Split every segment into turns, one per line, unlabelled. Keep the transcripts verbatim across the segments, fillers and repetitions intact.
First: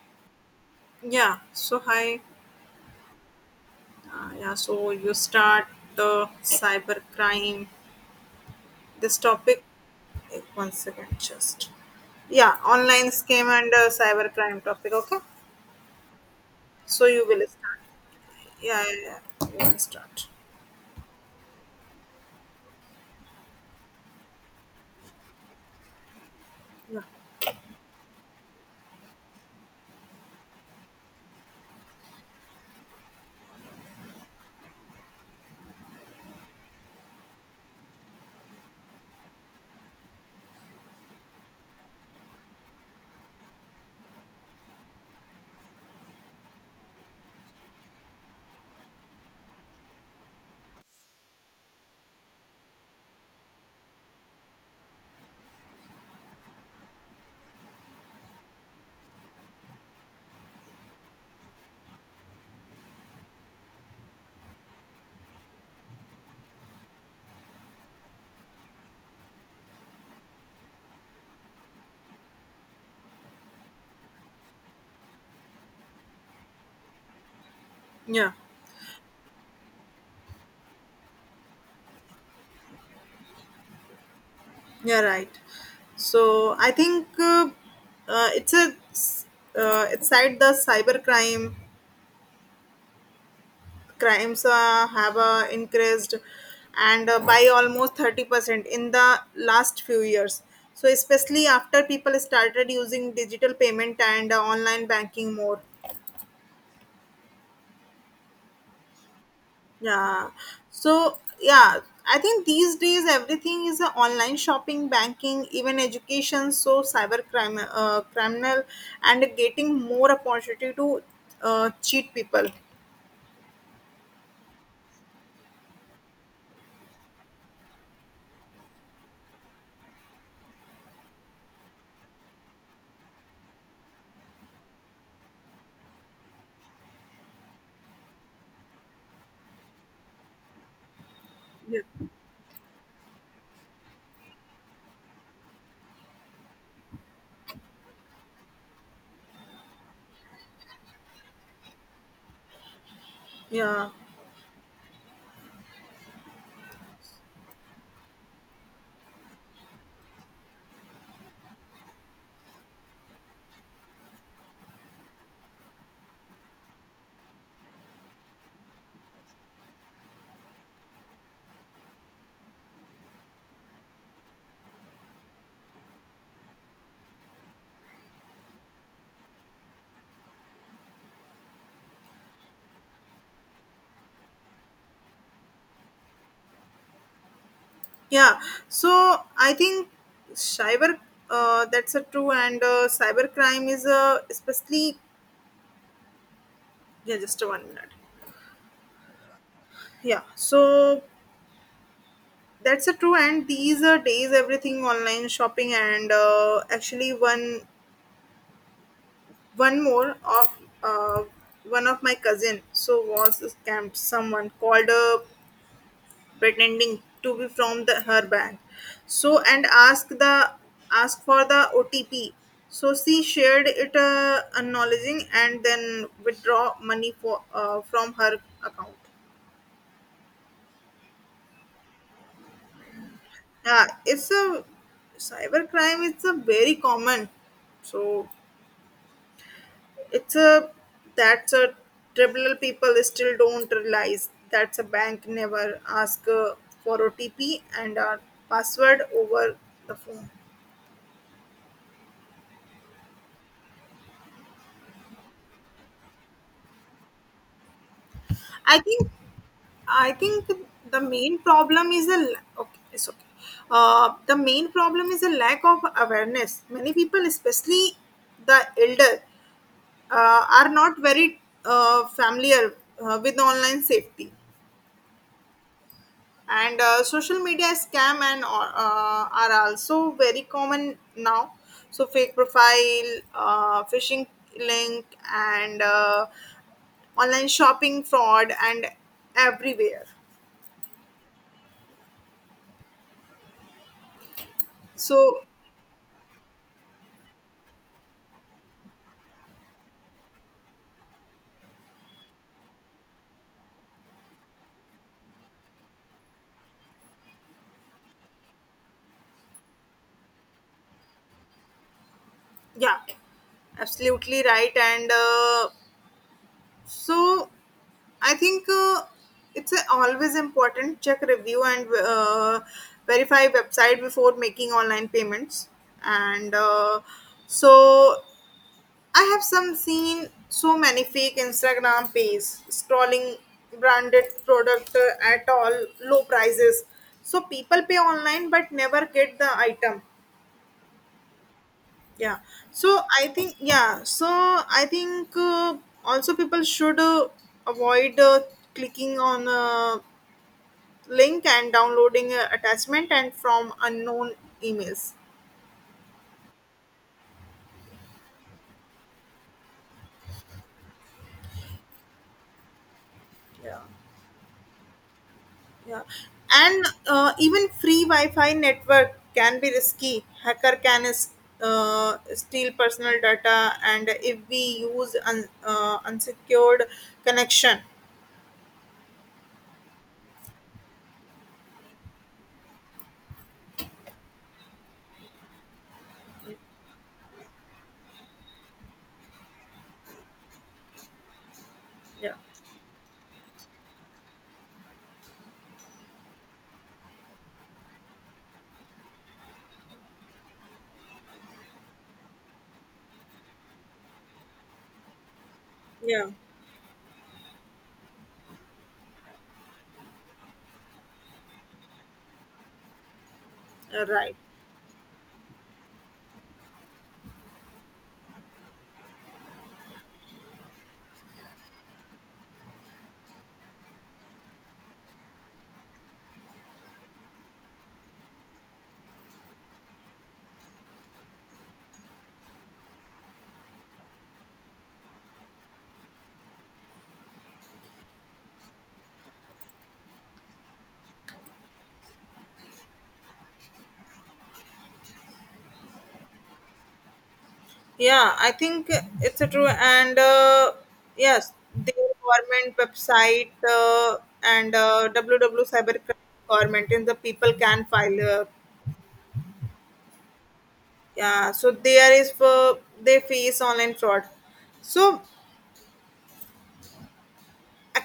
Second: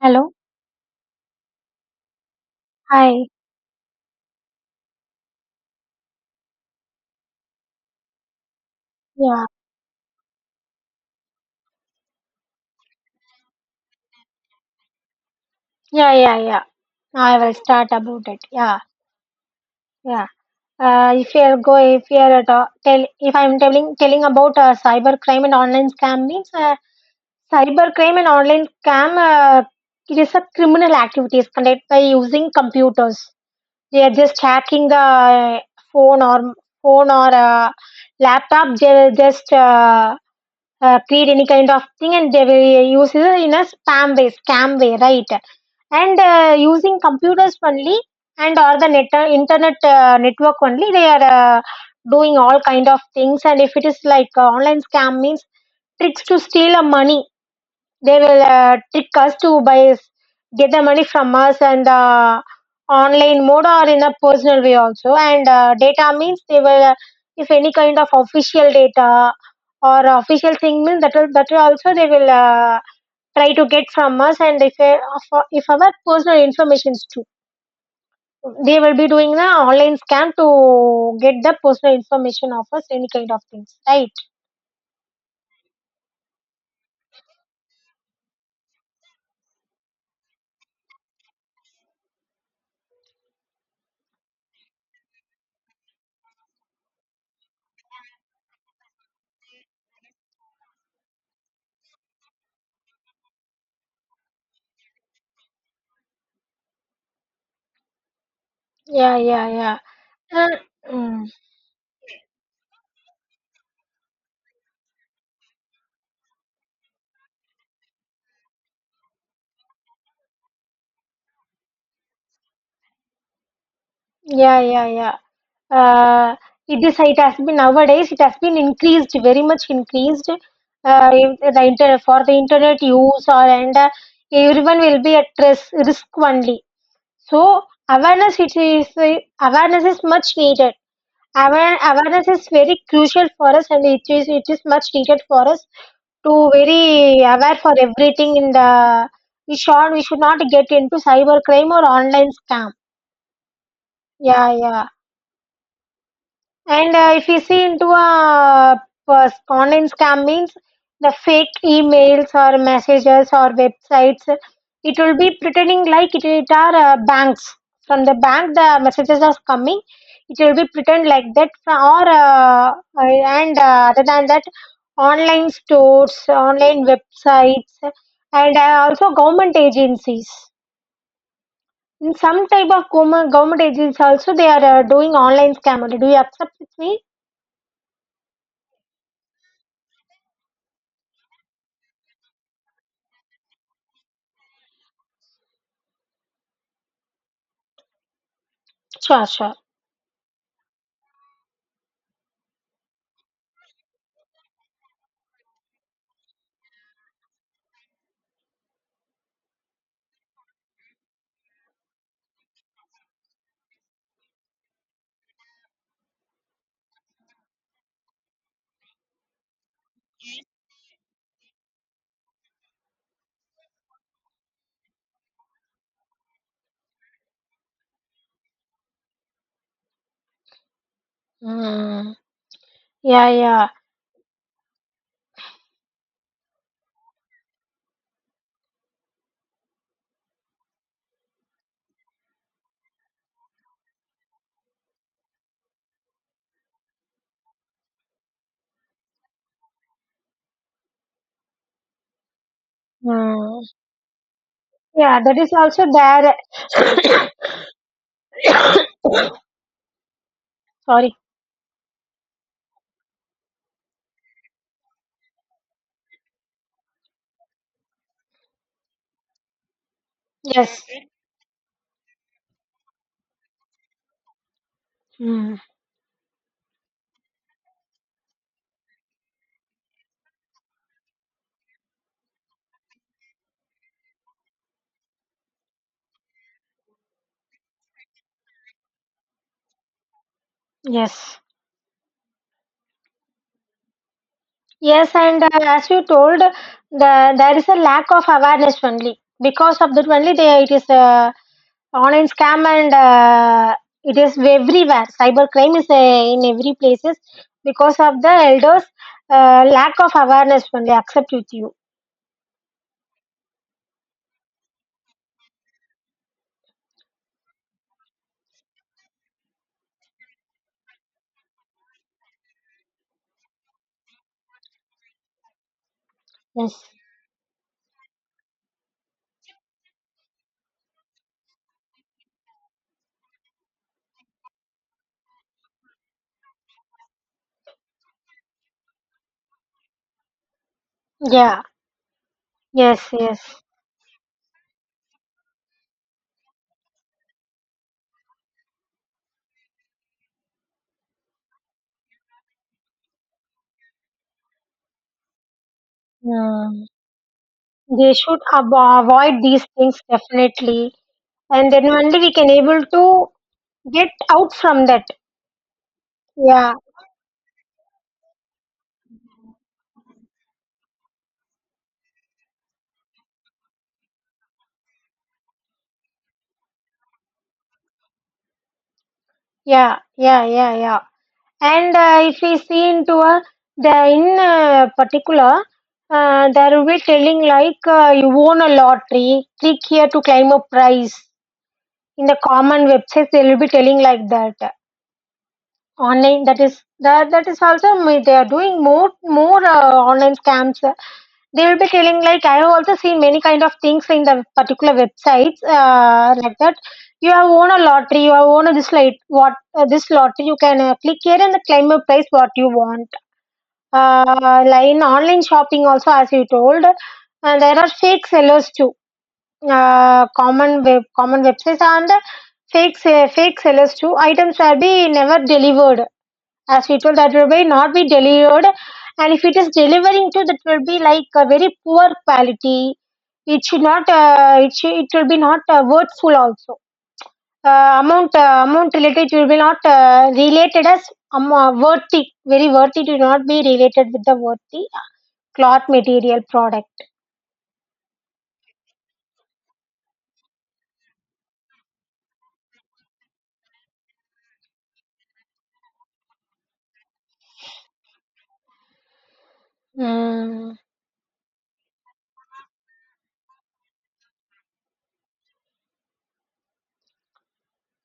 Hello.
Yeah, so hi.
Hi.
Uh, yeah, so you start the cyber crime. This
Yeah.
topic, eh, one second, just. Yeah, online scam and uh, cyber crime topic, okay?
Yeah. Yeah. Yeah.
So you
I
will
will
start.
start about it. Yeah.
Yeah, yeah, yeah. You will
Yeah.
start.
Uh, if you are go, if you are at all, tell, if I'm telling telling about uh, cyber crime and online scam means uh,
Yeah,
cyber crime and online scam. Uh, it is a criminal activities conducted by using computers. They are just hacking the phone or phone or uh, laptop. They are just uh, uh, create any kind of thing and they will use it in a spam way, scam way, right? And uh, using computers only and or the net, uh, internet uh, network only, they are uh, doing all kind of things. And if it is like uh, online scam means tricks to steal a money, they will uh, trick us to buy, get the money from us and uh, online mode or in a personal way also. And uh, data means they will, uh, if any kind of official data or official thing means that will, that will also they will uh, try to get from us. And if uh, of- if our personal information is too,
yeah,
they will be doing the online scam to get the personal information of us, any kind of things, right?
yeah, right. So I think uh, uh, it's a, s- uh, it's side the cyber crime crimes uh, have uh, increased and uh, by almost thirty percent in the last few years, so especially after people started using digital payment and uh, online banking more.
Yeah, yeah, yeah.
Yeah,
Uh,
so
mm.
yeah, I think these days everything is uh, online shopping, banking, even education, so cyber crime, uh, criminal and getting more opportunity to uh, cheat people.
Yeah, yeah, yeah. uh, it is it has been, nowadays it has been increased very much increased. uh, if the inter- For the internet use or, and uh, everyone will be at risk, risk only, so awareness it is uh, awareness is much needed. Aware,
Yeah,
awareness is very crucial for us and it is it is much needed for us to very aware for everything in the, we should we should not get into cyber crime or online scam.
yeah.
Yeah, yeah. And uh, if you see into a uh, online scam means the fake emails or messages or websites, it will be pretending like it, it are uh, banks. From the bank, the messages are coming. It will be pretend like that. Or uh, and uh, other than that, online stores, online websites, and uh, also government agencies. In some type of government government agencies also, they are uh, doing online scam only. Do you accept with me?
Yeah, so I think cyber uh, that's a true, and uh, cyber crime is uh, especially, yeah, just a one minute.
Sure, sure.
Yeah, so that's a true, and these are days everything online shopping, and uh, actually one one more of uh, one of my cousin, so was scammed. Someone called, uh, pretending to be from the, her bank, so and ask the ask for the O T P, so she shared it, uh, acknowledging, and then withdraw money for uh, from her account.
Mm. Yeah, yeah.
Yeah, it's a cyber crime, it's a very common, so it's a, that's a trivial. People still don't realize that's a bank never ask uh, for O T P and a password over the phone.
Mm. Yeah, that is also there.
i think I think the
Sorry.
main problem is a la- okay, it's okay. Uh, the main problem is a lack of awareness. Many people, especially the elder, uh, are
Yes.
not very uh, familiar uh, with online safety,
Mm.
and uh, social media scam, and uh, uh, are also very common now. So fake profile, uh, phishing link, and uh, online shopping fraud, and everywhere.
Yes. Yes,
So
and uh, as you told, the there is a lack of awareness only. Because of that only, they, it is uh, online scam and uh, it is everywhere. Cybercrime is uh, in every places because of the elders' uh, lack of awareness only. Accept with you.
Yeah, absolutely right. And uh, so I think uh, it's a always important check, review, and uh, verify website before making online payments. And
Yes.
uh, so I have some seen so many fake Instagram pages scrolling branded product uh, at all low prices. So people pay online but never get the item.
Yeah.
Yeah, so
Yes.
I think,
Yes.
yeah, so I think uh, also people should uh, avoid uh, clicking on a link and downloading a attachment and from unknown emails.
Mm. They should avo- avoid these things definitely, and then only we can able to
Yeah.
get out from that.
Yeah,
Yeah,
and uh, even free wi-fi network can be risky. Hacker can s- uh, steal personal data and if we use un- uh, unsecured connection.
yeah, yeah, yeah, yeah. And uh, if we see into a the in uh, particular, uh, there will be telling like uh, you won a lottery, click here to claim a prize. In
Yeah.
the common websites, they will be telling like that. Online, that is that that is also, me- they are doing more more uh, online scams. They will be telling like I have also seen many kind of things in the particular websites uh,
Yeah,
like that. You have won a lottery, you have won a this, like what, uh, this lottery, you can uh, click here and claim a price what you want.
uh, right.
Uh, like in online shopping also, as you told, and there are fake sellers too. Uh, common web common websites and fake se- fake sellers too, items will be never delivered, as we told, that will be not be delivered. And if it is delivering to, that will be like a very poor quality. It should not, uh, it, should, it will be not uh, worthful also. Uh, amount, uh, amount related will be not uh, related as, um, uh, worthy, very worthy, to not be related with the worthy cloth material product.
Yeah, I think it's a true. And uh, yes, the government website uh, and uh, www cyber government, and the people can file. Uh,
Mm.
yeah, so there is for they face online fraud. So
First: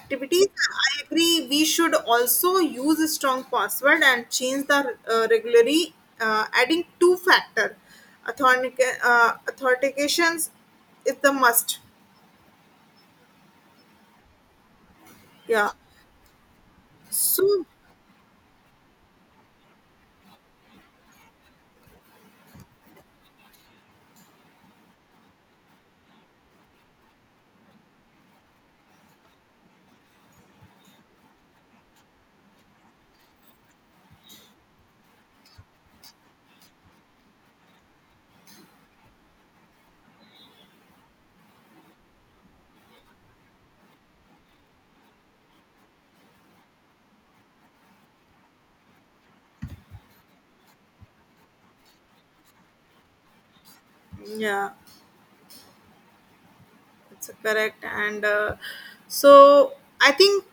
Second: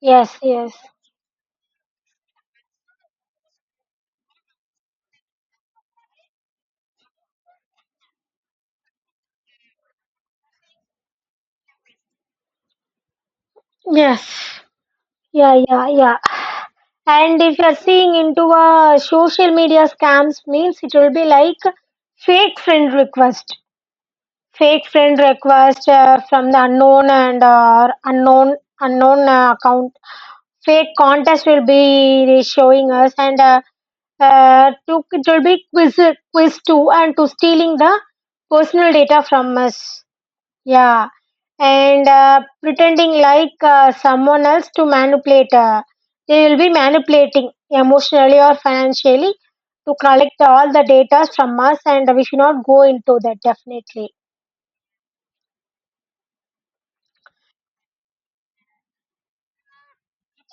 Yes, yes,
I agree. We should also use a strong password and change the uh, regularly, uh, adding two factor authentic- uh, authentications is the must.
yes. Yeah,
Yeah.
yeah, yeah. And if
So,
you're seeing into a social media scams means it will be like fake friend request, fake friend request uh, from the unknown and uh, unknown unknown uh, account. Fake contest will be showing us and uh, uh, to, it will be quiz quiz too and to stealing the personal data from us. Yeah, and uh, pretending like uh, someone else to manipulate. Uh, they will be manipulating emotionally or financially to collect all the data from us, and we should not go into that definitely.
yeah. That's correct. And uh, so I think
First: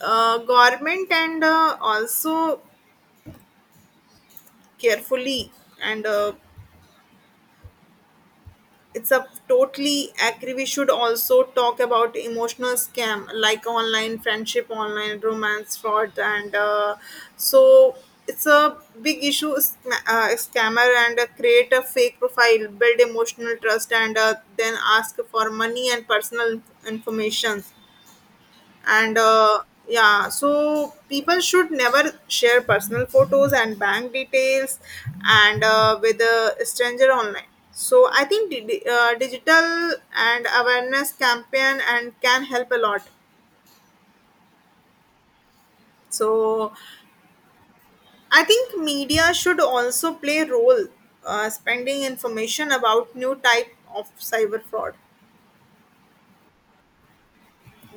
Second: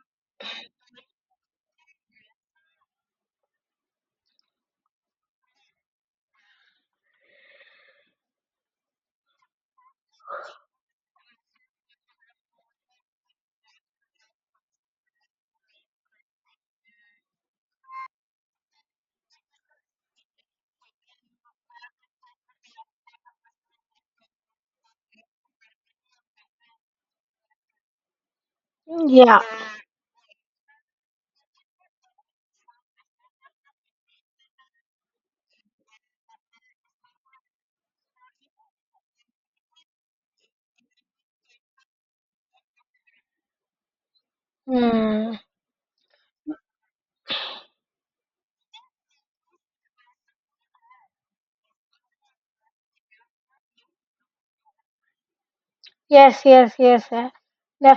uh, government and uh, also carefully, and uh, it's a totally agree. We should also talk about emotional scam like online friendship, online romance, fraud, and uh, so it's a big issue. sc- Uh, scammer and uh, create a fake profile, build emotional trust, and uh, then ask for money and personal information, and
Yeah.
uh, yeah, so people should never share personal photos and bank details, and uh, with a stranger online. So I think di- di- uh, digital and awareness campaign and can help a lot.
Mm.
So I think media should also play a role, uh, spending information about new type of cyber fraud.
Yes, yes, yes, yeah.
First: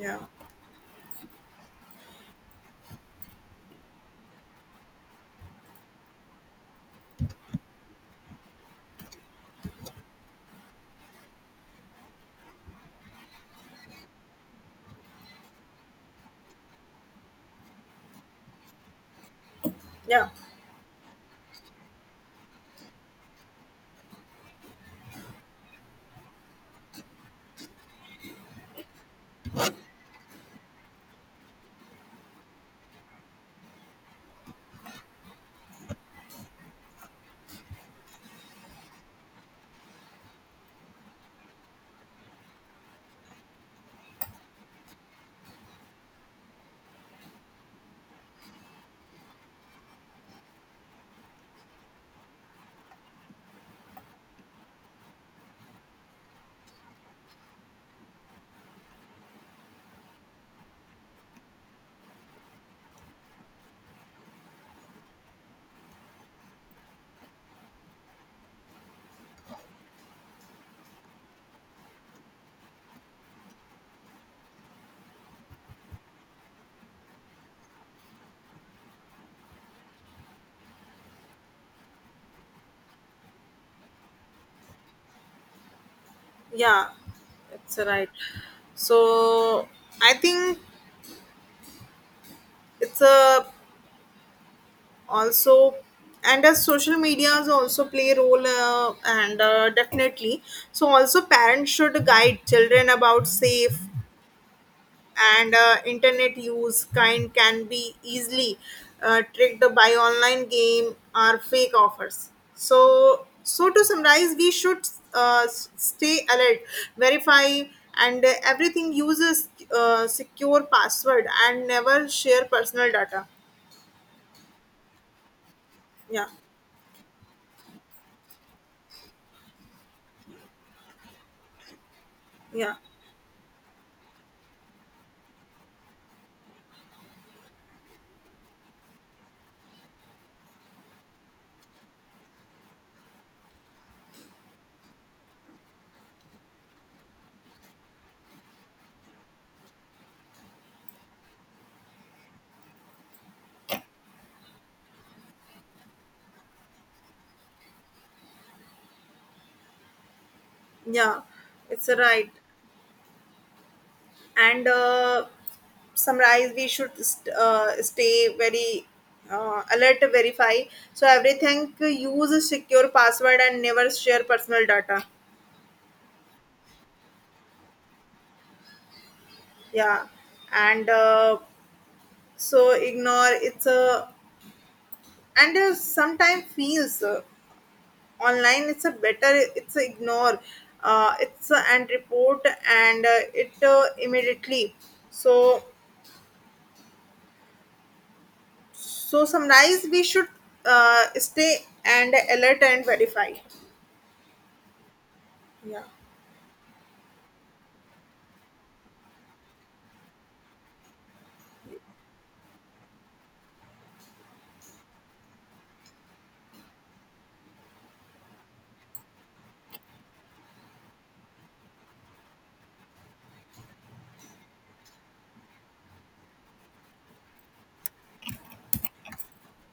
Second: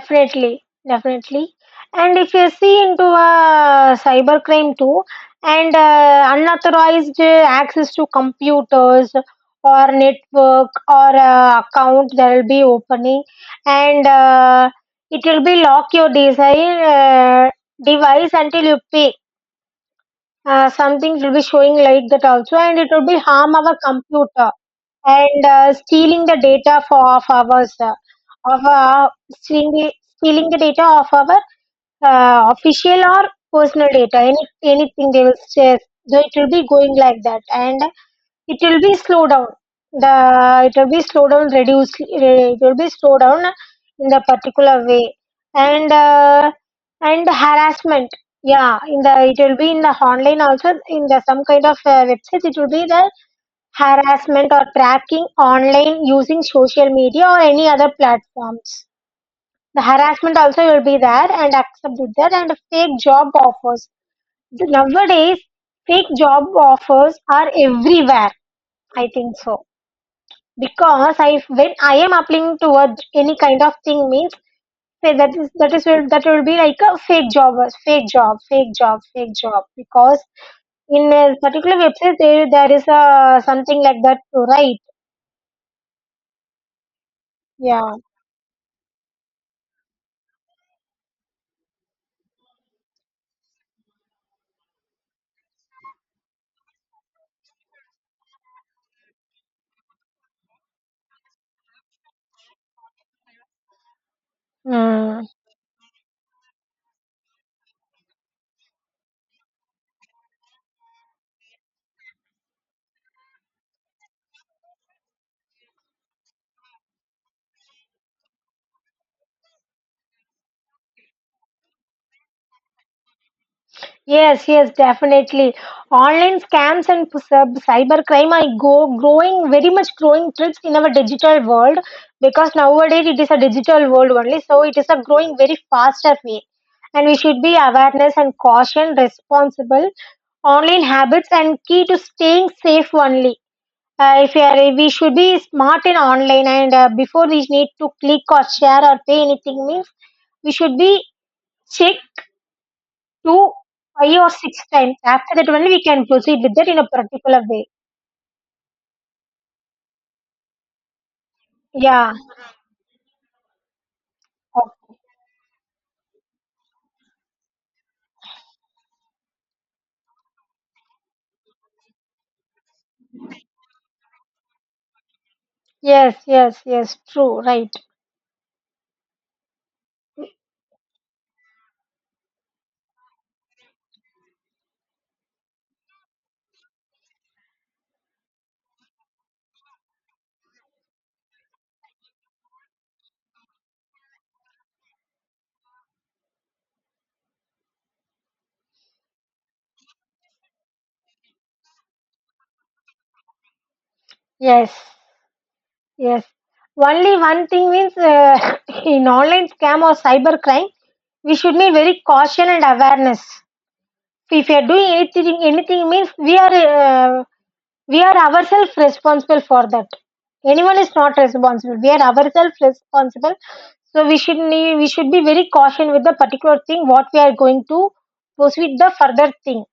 Yeah,
definitely. And if you see into uh, cybercrime too, and uh, unauthorized uh, access to computers or network or uh, account that will be opening, and uh, it will be lock your design, uh, device until you pay.
yeah,
Uh, something will be showing like that also, and it will be harm our computer and uh, stealing the data for of ours uh, of uh, stealing, the, stealing the data of our uh, official or personal data, any anything they will share. So it will be going like that and it will be slow down, the it will be slow down, reduce, it will be slow down in the particular way. And uh, and harassment. Yeah, in the it will be in the online also, in the some kind of uh, websites it will be the. Harassment or tracking online using social media or any other platforms. The harassment also will be there and accepted there, and fake job offers. Nowadays, fake job offers are everywhere. I think so, because I when I am applying towards any kind of thing means, say that is that is will that will be like a fake job, fake job, fake job, fake job, because in a particular website there there is a something like that to write.
yeah, it's
Yeah.
right. So I think it's a also, and as social medias also play a role, uh, and uh, definitely. So also parents should guide children about safe
Hmm.
and uh, internet use. Kind can be easily uh, tricked by online game or fake offers. So, so to summarize, we should uh, s- stay alert, verify, and uh, everything uses uh, secure password and never share personal data.
Yes, yes, definitely.
Yeah,
Online scams and p- cyb- cybercrime are go growing, very much growing threats in our digital world, because
yeah.
nowadays it is a digital world only, so it is a growing very faster way. And we should be awareness and caution, responsible online habits and key to staying safe only. Uh, if we are, we should be smart in online and uh, before we need to click or share or pay anything means we should be check two, five or six times. After that only we can proceed with that in a particular way.
Yeah, it's a
Yeah.
right. And
Okay.
uh, summarize, we should st- uh, stay very uh, alert to verify. So everything use a secure password and never share personal data.
Yes, yes, yes. True. Right.
Yeah, and uh, so ignore, it's a, and uh, sometimes feels uh, online, it's a better, it's a ignore, uh, it's a, and report, and uh, it uh, immediately. So, so summarize, we should uh, stay and alert and verify.
Yes,
Yeah,
yes. Only one thing means uh, in online scam or cyber crime, we should be very caution and awareness. If we are doing anything, anything means we are uh, We are ourselves responsible for that. Anyone is not responsible. We are ourselves responsible. So we should need, we should be very caution with the particular thing what we are going to proceed the further thing.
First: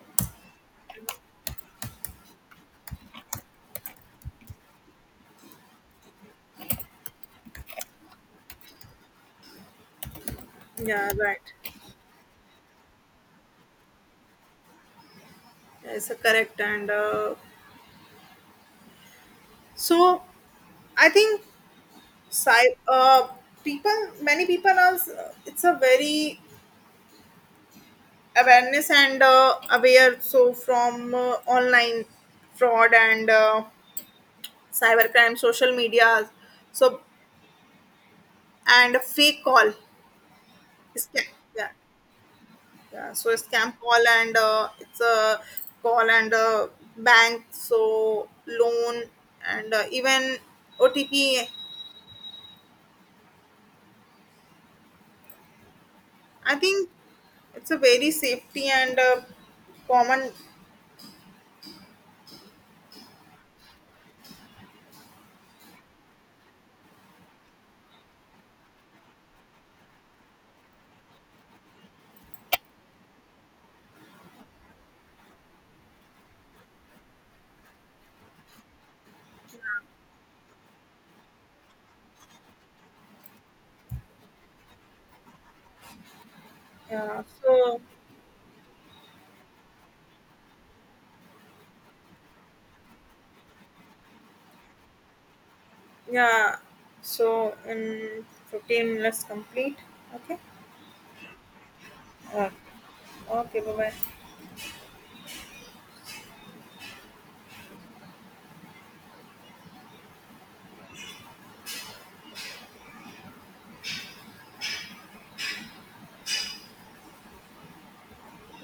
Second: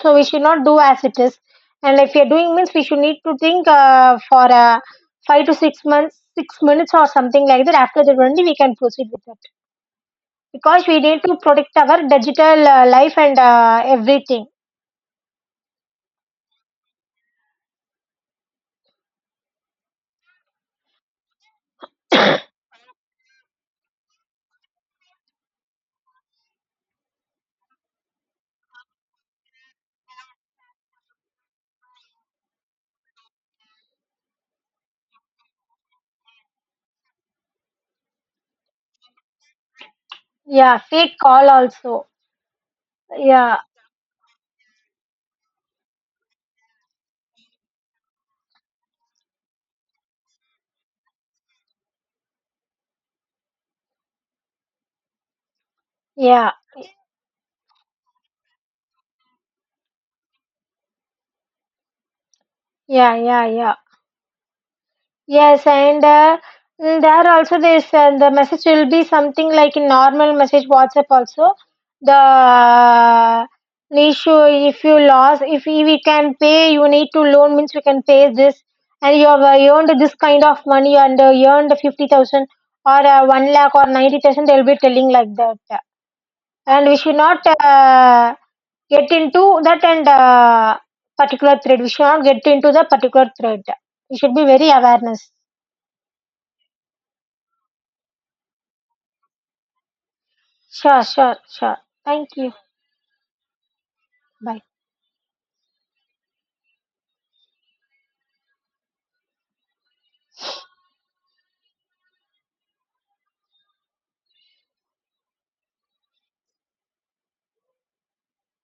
So we should not do as it is. And if we are doing means we should need to think uh, for uh, five to six months, six minutes or something like that. After that only we can proceed with that because we
yeah,
need to
right.
protect our digital uh, life and uh, everything.
Yes, correct. And uh, so I think sci- uh, people, many people are. It's a very awareness and uh, aware. So from uh, online fraud and uh, cybercrime, social media, so and fake call.
Yeah, fake
Scam.
call
Yeah.
also.
Yeah, so a
Yeah,
scam call and uh, it's a call and a bank, so loan and uh, even O T P.
yeah.
I think it's a very safety and uh, common.
Yeah, yeah, yeah. Yes, and uh, mm, there also this uh, the message will be something like a normal message, WhatsApp also. The uh, issue, if you lost, if we we can pay, you need to loan means you can pay this, and you have uh, earned this kind of money and uh, earned fifty thousand or uh, one lakh or ninety thousand. They'll be telling like that, and we should
Yeah,
not
so
uh, get into that and uh, particular thread. We should not get into the particular thread. We should be very awareness.
yeah, so in fifteen minutes complete. Okay.
Sure, sure, sure. Thank
Yeah.
you.
Okay, bye bye.
Bye.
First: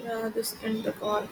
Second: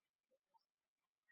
Yeah, just end the call.